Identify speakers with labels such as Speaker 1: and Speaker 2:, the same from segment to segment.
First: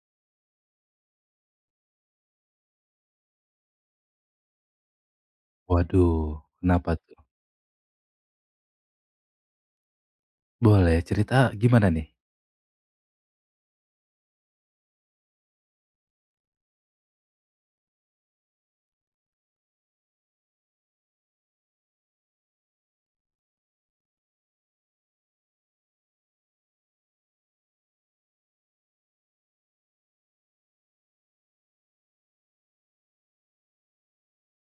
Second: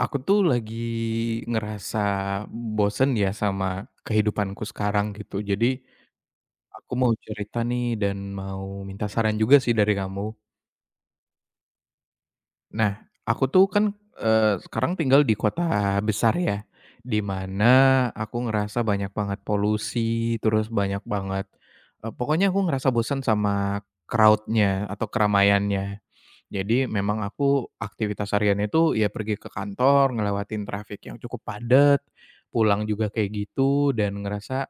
Speaker 1: Aku tuh lagi ngerasa bosen ya sama kehidupanku sekarang gitu. Jadi
Speaker 2: Waduh, kenapa
Speaker 1: aku mau
Speaker 2: tuh?
Speaker 1: cerita nih dan mau minta saran juga sih dari kamu.
Speaker 2: Boleh cerita gimana nih?
Speaker 1: Nah, aku tuh kan, sekarang tinggal di kota besar ya, di mana aku ngerasa banyak banget polusi, terus banyak banget, pokoknya aku ngerasa bosen sama crowd-nya atau keramaiannya. Jadi memang aku aktivitas harian itu ya pergi ke kantor, ngelewatin trafik yang cukup padat, pulang juga kayak gitu dan ngerasa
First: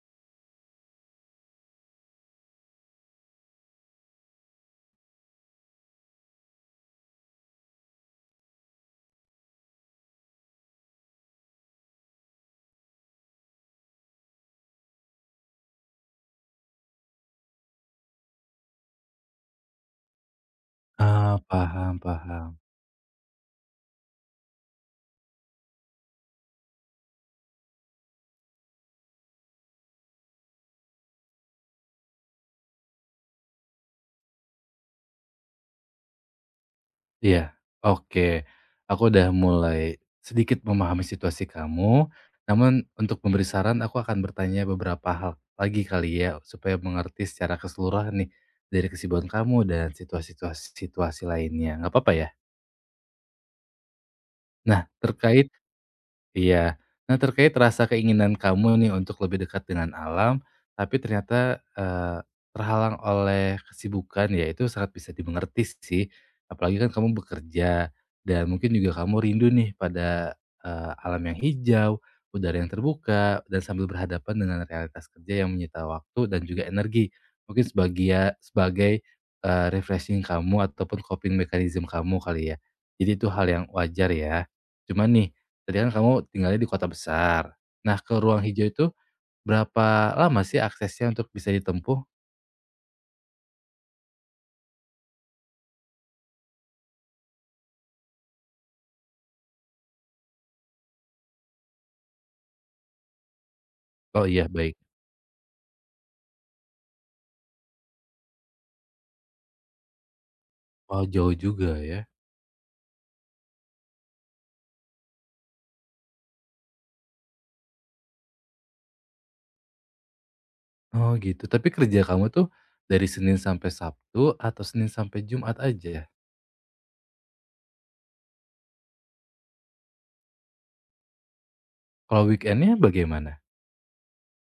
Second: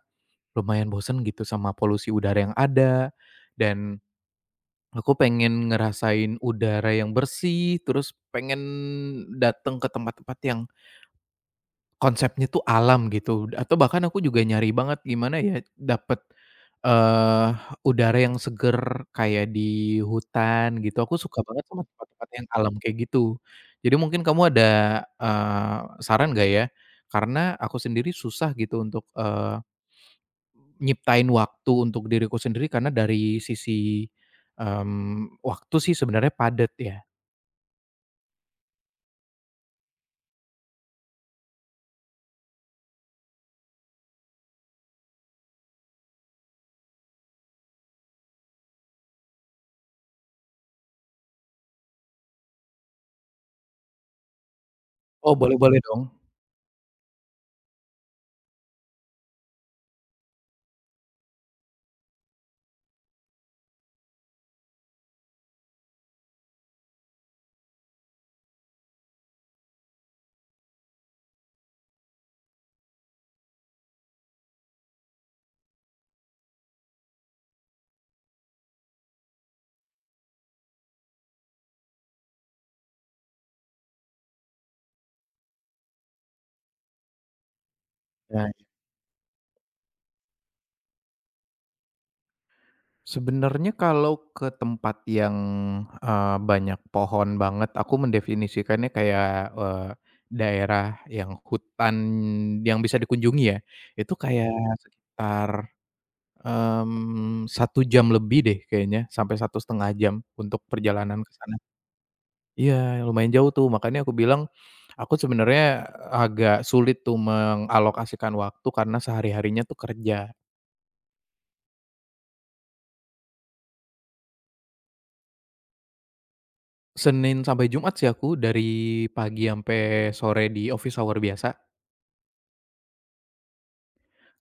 Speaker 1: lumayan bosen gitu sama polusi udara yang ada, dan aku pengen ngerasain udara yang bersih, terus pengen datang ke tempat-tempat yang konsepnya tuh alam gitu atau bahkan aku juga nyari banget gimana ya dapet, eee, udara yang seger kayak di hutan gitu, aku
Speaker 2: Ah,
Speaker 1: suka banget sama
Speaker 2: paham
Speaker 1: tempat-tempat yang
Speaker 2: paham.
Speaker 1: alam kayak gitu. Jadi mungkin kamu ada, eee, saran nggak ya? Karena aku sendiri susah gitu untuk, nyiptain waktu untuk diriku sendiri karena dari sisi, waktu sih sebenarnya padat ya.
Speaker 2: Iya, oke. Aku udah mulai sedikit memahami situasi kamu, namun untuk memberi saran aku akan bertanya beberapa hal lagi kali ya, supaya mengerti secara keseluruhan nih, dari kesibukan kamu dan situasi situasi situasi lainnya, nggak apa-apa ya? Nah,
Speaker 1: Oh,
Speaker 2: terkait
Speaker 1: boleh boleh dong.
Speaker 2: iya. Nah, terkait rasa keinginan kamu nih untuk lebih dekat dengan alam, tapi ternyata, terhalang oleh kesibukan, ya itu sangat bisa dimengerti sih. Apalagi kan kamu bekerja dan mungkin juga kamu rindu nih pada, alam yang hijau, udara yang terbuka, dan sambil berhadapan dengan realitas kerja yang menyita waktu dan juga energi. Mungkin sebagai sebagai, refreshing kamu ataupun coping mechanism kamu kali ya. Jadi itu hal yang wajar ya. Cuman nih, tadi kan kamu tinggalnya di kota besar. Nah, ke ruang
Speaker 1: Ya.
Speaker 2: hijau itu berapa lama sih aksesnya untuk bisa ditempuh?
Speaker 1: Sebenarnya kalau ke tempat yang, banyak pohon banget, aku mendefinisikannya kayak, daerah yang hutan yang bisa dikunjungi ya, itu
Speaker 2: Oh iya,
Speaker 1: kayak Mhm.
Speaker 2: baik.
Speaker 1: sekitar, 1 jam lebih deh kayaknya, sampai 1,5 jam untuk
Speaker 2: Oh,
Speaker 1: perjalanan ke
Speaker 2: jauh
Speaker 1: sana.
Speaker 2: juga ya.
Speaker 1: Iya, lumayan jauh tuh, makanya aku bilang, aku sebenarnya agak sulit tuh mengalokasikan waktu karena sehari-harinya tuh kerja.
Speaker 2: Oh, gitu. Tapi kerja kamu tuh dari Senin sampai Sabtu atau Senin sampai Jumat aja, ya?
Speaker 1: Senin sampai Jumat sih aku, dari pagi sampai sore di office hour biasa.
Speaker 2: Kalau weekendnya bagaimana?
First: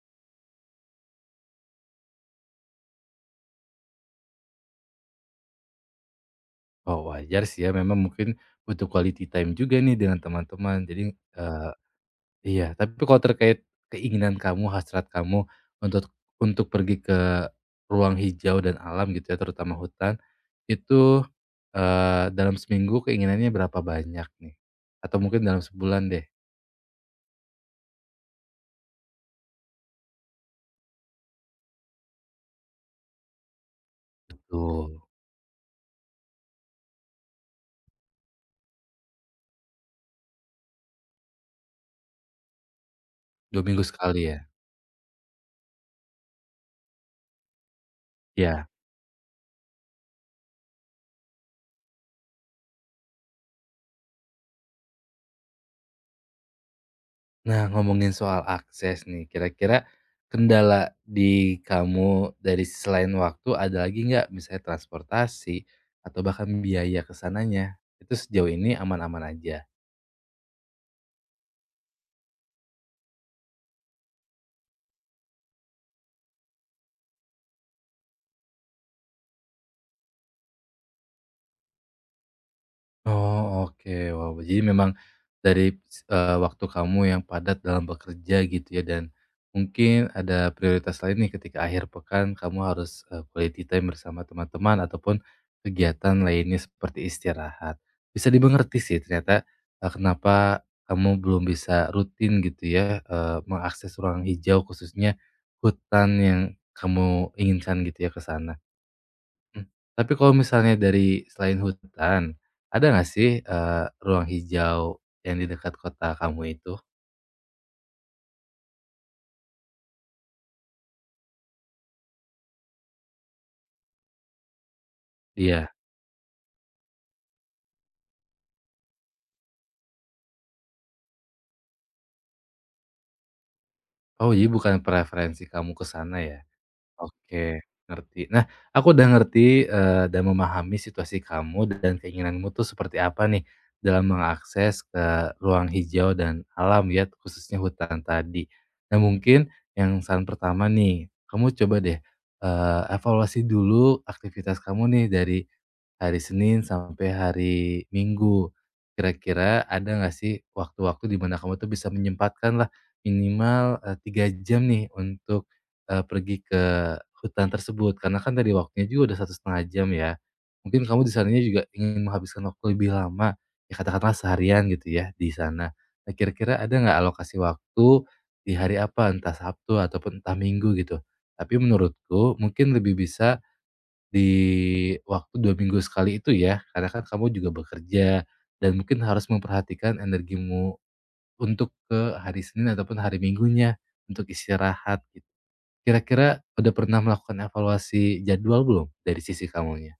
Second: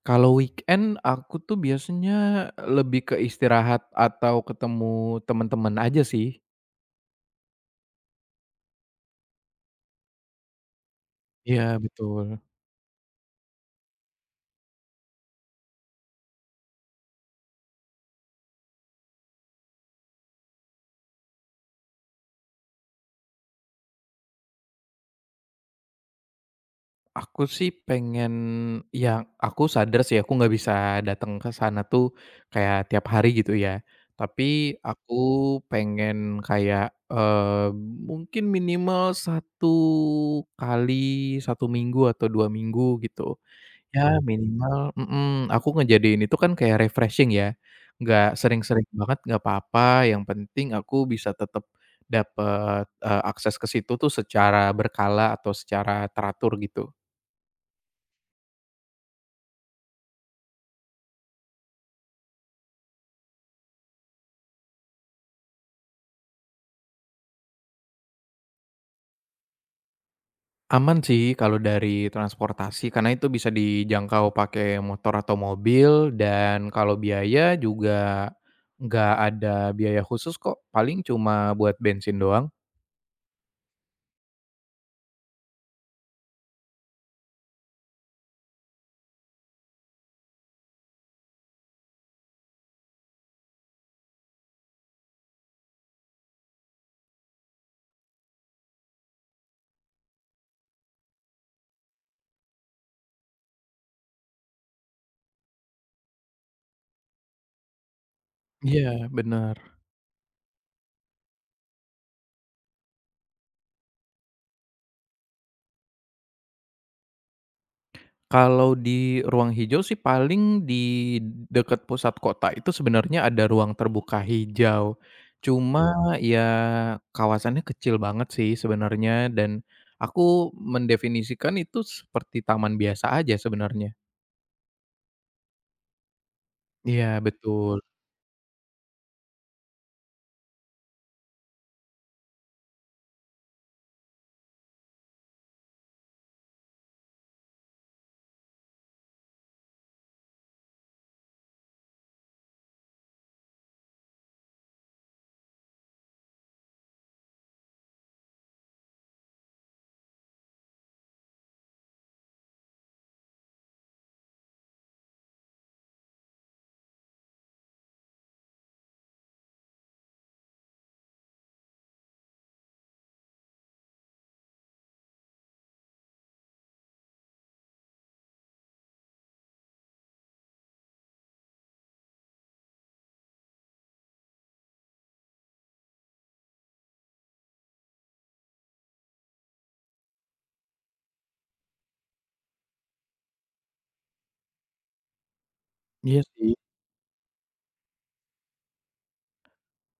Speaker 1: Kalau weekend aku tuh biasanya lebih ke istirahat atau ketemu teman-teman aja sih.
Speaker 2: Oh, wajar sih ya, memang mungkin butuh quality time juga nih dengan teman-teman. Jadi,
Speaker 1: Iya betul.
Speaker 2: iya, tapi kalau terkait keinginan kamu, hasrat kamu untuk untuk pergi ke ruang hijau dan alam gitu ya, terutama hutan, itu, dalam seminggu keinginannya berapa banyak nih? Atau mungkin dalam sebulan deh?
Speaker 1: Aku sih pengen ya aku sadar sih aku nggak bisa datang ke sana tuh kayak tiap hari gitu ya. Tapi
Speaker 2: Betul,
Speaker 1: aku pengen kayak, eee, mungkin minimal satu kali satu minggu atau 2 minggu gitu.
Speaker 2: dua minggu
Speaker 1: Ya
Speaker 2: sekali ya?
Speaker 1: minimal mhm, aku ngejadiin itu kan kayak refreshing ya, nggak
Speaker 2: Iya.
Speaker 1: sering-sering banget nggak apa-apa, yang penting aku bisa tetap dapet, akses ke situ tuh secara berkala atau secara teratur gitu.
Speaker 2: Nah, ngomongin soal akses nih, kira-kira kendala di kamu dari selain waktu ada lagi nggak? Misalnya transportasi atau bahkan biaya kesananya itu sejauh ini aman-aman aja?
Speaker 1: Aman sih kalau dari transportasi karena itu bisa dijangkau pakai motor atau mobil dan kalau biaya juga nggak ada biaya khusus kok, paling cuma buat bensin doang.
Speaker 2: Oh, oke. Wow, jadi memang dari, waktu kamu yang padat dalam bekerja gitu ya, dan mungkin ada prioritas lain nih ketika akhir pekan kamu harus, quality time bersama teman-teman ataupun kegiatan lainnya seperti istirahat. Bisa dimengerti sih ternyata, kenapa kamu belum bisa rutin gitu ya, mengakses ruang hijau khususnya hutan yang kamu inginkan gitu ya ke sana.
Speaker 1: Iya bener.
Speaker 2: Mmm, tapi kalau misalnya dari selain hutan, ada nggak sih, ruang hijau yang di dekat kota kamu itu?
Speaker 1: Kalau di ruang hijau sih paling di dekat pusat kota itu sebenarnya ada ruang terbuka hijau.
Speaker 2: Iya.
Speaker 1: Cuma iya, ya kawasannya kecil banget sih sebenarnya dan aku mendefinisikan itu seperti taman biasa aja sebenarnya.
Speaker 2: Oh, jadi bukan preferensi kamu ke sana ya?
Speaker 1: Iya
Speaker 2: Oke,
Speaker 1: betul.
Speaker 2: ngerti. Nah, aku udah ngerti, dan memahami situasi kamu dan keinginanmu tuh seperti apa nih, dalam mengakses ke ruang hijau dan alam ya, khususnya hutan tadi. Nah, mungkin yang saran pertama nih, kamu coba deh, evaluasi dulu aktivitas kamu nih dari hari Senin sampai hari Minggu. Kira-kira ada nggak sih waktu-waktu di mana kamu tuh bisa menyempatkan lah minimal, 3 jam nih untuk, pergi ke hutan tersebut? Karena kan tadi waktunya juga udah satu setengah jam ya. Mungkin kamu di sananya juga ingin menghabiskan waktu lebih lama, ya katakanlah seharian gitu ya di sana. Nah, kira-kira ada nggak alokasi waktu di hari apa, entah Sabtu ataupun entah Minggu gitu? Tapi menurutku mungkin lebih bisa di waktu 2 minggu sekali itu ya, karena kan kamu juga bekerja dan mungkin harus memperhatikan energimu untuk ke hari Senin ataupun hari Minggunya untuk istirahat gitu.
Speaker 1: Iya
Speaker 2: Kira-kira
Speaker 1: sih.
Speaker 2: udah pernah melakukan evaluasi jadwal belum dari sisi kamunya?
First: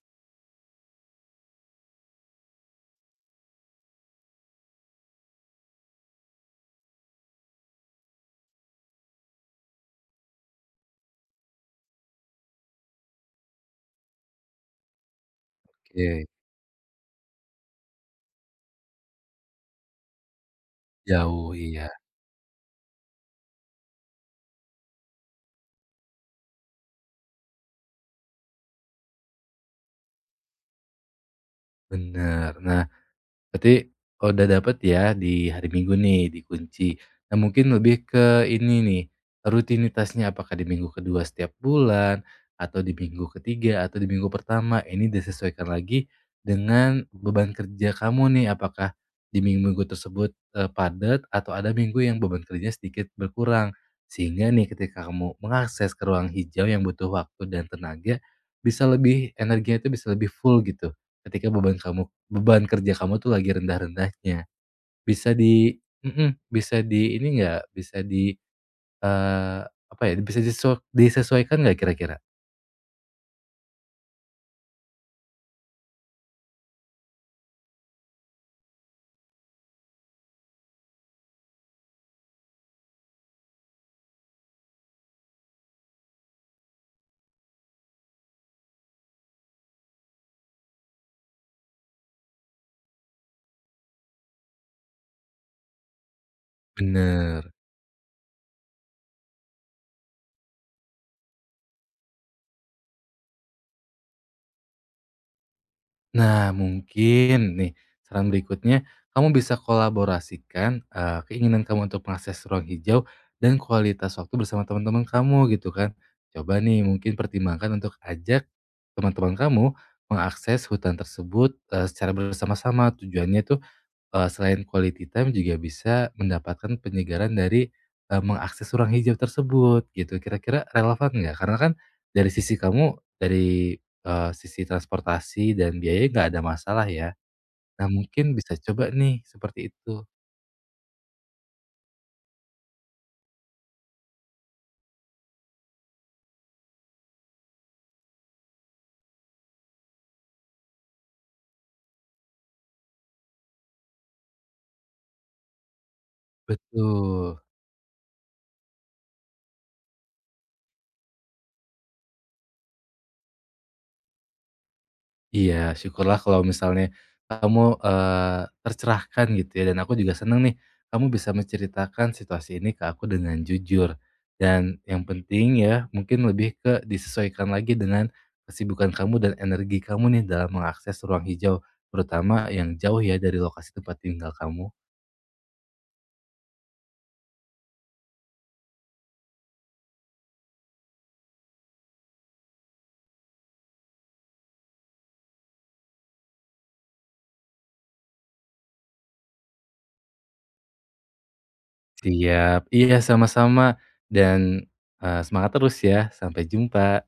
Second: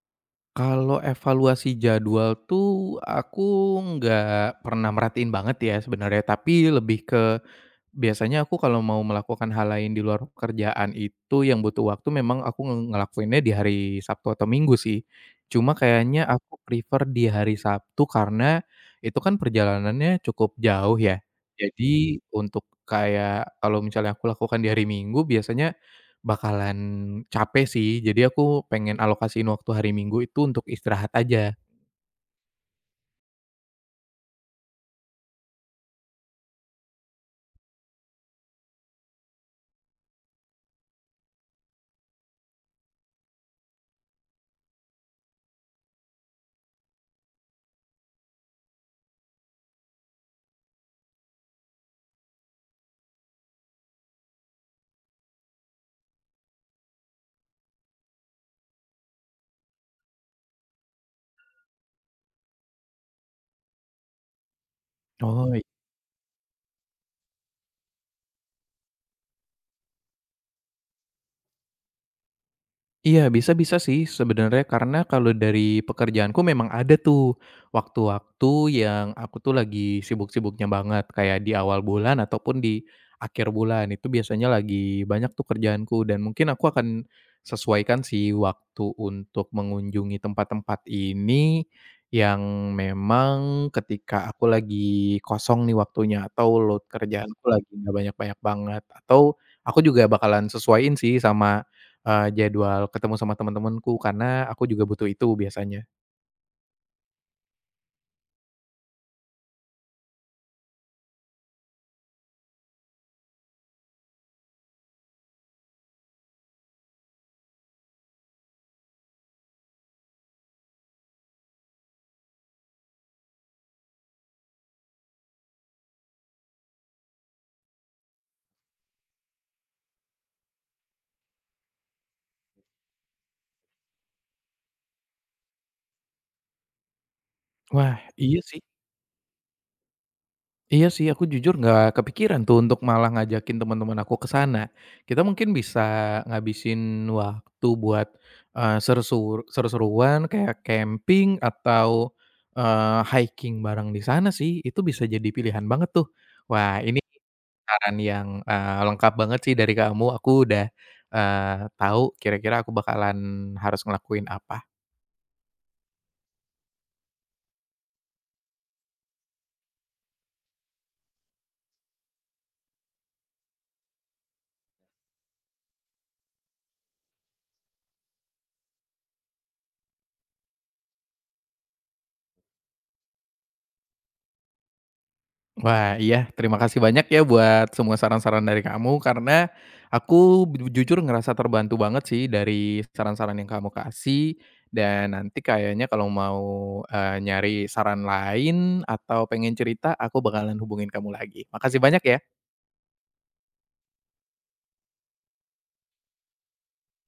Speaker 1: Kalau evaluasi jadwal tuh aku nggak pernah merhatiin banget ya sebenarnya, tapi lebih ke biasanya aku kalau mau melakukan hal lain di luar pekerjaan itu yang butuh waktu memang aku ngelakuinnya di hari Sabtu atau Minggu sih. Cuma
Speaker 2: Oke,
Speaker 1: kayaknya aku prefer di hari Sabtu karena itu kan perjalanannya cukup jauh ya.
Speaker 2: jauh, iya,
Speaker 1: Jadi untuk kayak kalau misalnya aku lakukan di hari Minggu biasanya bakalan capek sih. Jadi aku pengen alokasiin waktu hari Minggu itu untuk istirahat aja.
Speaker 2: bener. Nah, berarti kalau udah dapet ya di hari Minggu nih, dikunci. Nah, mungkin lebih ke ini nih, rutinitasnya apakah di minggu kedua setiap bulan, atau di minggu ketiga atau di minggu pertama, ini disesuaikan lagi dengan beban kerja kamu nih, apakah di minggu-minggu tersebut, padat atau ada minggu yang beban kerja sedikit berkurang. Sehingga nih ketika kamu mengakses ke ruang hijau yang butuh waktu dan tenaga, bisa lebih energinya itu bisa lebih full gitu, ketika beban kamu, beban kerja kamu tuh lagi rendah-rendahnya. Bisa
Speaker 1: Oh.
Speaker 2: di mhm, bisa di ini nggak bisa di, eee, apa ya, bisa disesuaikan nggak kira-kira?
Speaker 1: Iya, bisa-bisa sih sebenarnya karena kalau dari pekerjaanku memang ada tuh waktu-waktu yang aku tuh lagi sibuk-sibuknya banget, kayak di awal bulan ataupun di akhir bulan. Itu biasanya lagi banyak tuh kerjaanku dan mungkin aku akan sesuaikan sih waktu untuk mengunjungi tempat-tempat ini yang memang ketika aku lagi kosong nih waktunya atau load kerjaanku
Speaker 2: Bener.
Speaker 1: lagi nggak banyak-banyak banget atau aku juga bakalan sesuaiin sih sama eee, jadwal ketemu sama teman-temanku karena aku juga butuh itu biasanya.
Speaker 2: Nah, mungkin nih saran berikutnya, kamu bisa kolaborasikan, keinginan kamu untuk mengakses ruang hijau dan kualitas waktu bersama teman-teman kamu gitu kan. Coba nih mungkin pertimbangkan untuk ajak teman-teman kamu mengakses hutan tersebut, secara bersama-sama. Tujuannya itu, selain quality time juga bisa mendapatkan penyegaran dari, mengakses ruang hijau tersebut gitu, kira-kira relevan nggak? Karena kan dari sisi kamu dari, sisi transportasi dan biaya nggak ada masalah ya. Nah,
Speaker 1: Wah,
Speaker 2: mungkin
Speaker 1: iya
Speaker 2: bisa
Speaker 1: sih
Speaker 2: coba nih seperti itu.
Speaker 1: iya sih, aku jujur nggak kepikiran tuh untuk malah ngajakin teman-teman aku ke sana. Kita mungkin bisa ngabisin waktu buat, seru-seruan kayak camping atau, hiking bareng di sana sih, itu bisa jadi pilihan banget tuh. Wah, ini
Speaker 2: Betul.
Speaker 1: saran yang, lengkap banget sih dari kamu, aku udah, tahu kira-kira aku bakalan harus ngelakuin apa.
Speaker 2: Iya, syukurlah kalau misalnya kamu, tercerahkan gitu ya, dan aku juga senang nih kamu bisa menceritakan situasi ini ke aku dengan jujur. Dan yang penting ya, mungkin lebih ke disesuaikan lagi dengan kesibukan kamu dan energi kamu nih dalam mengakses ruang hijau, terutama yang jauh ya dari lokasi tempat tinggal kamu.
Speaker 1: Wah, iya. Terima kasih banyak ya buat semua saran-saran dari kamu, karena aku jujur ngerasa terbantu banget sih dari saran-saran yang kamu kasih, dan nanti kayaknya kalau mau, nyari saran lain atau pengen cerita, aku bakalan hubungin kamu lagi. Makasih banyak ya.
Speaker 2: Siap, iya sama-sama dan, semangat terus ya, sampai jumpa.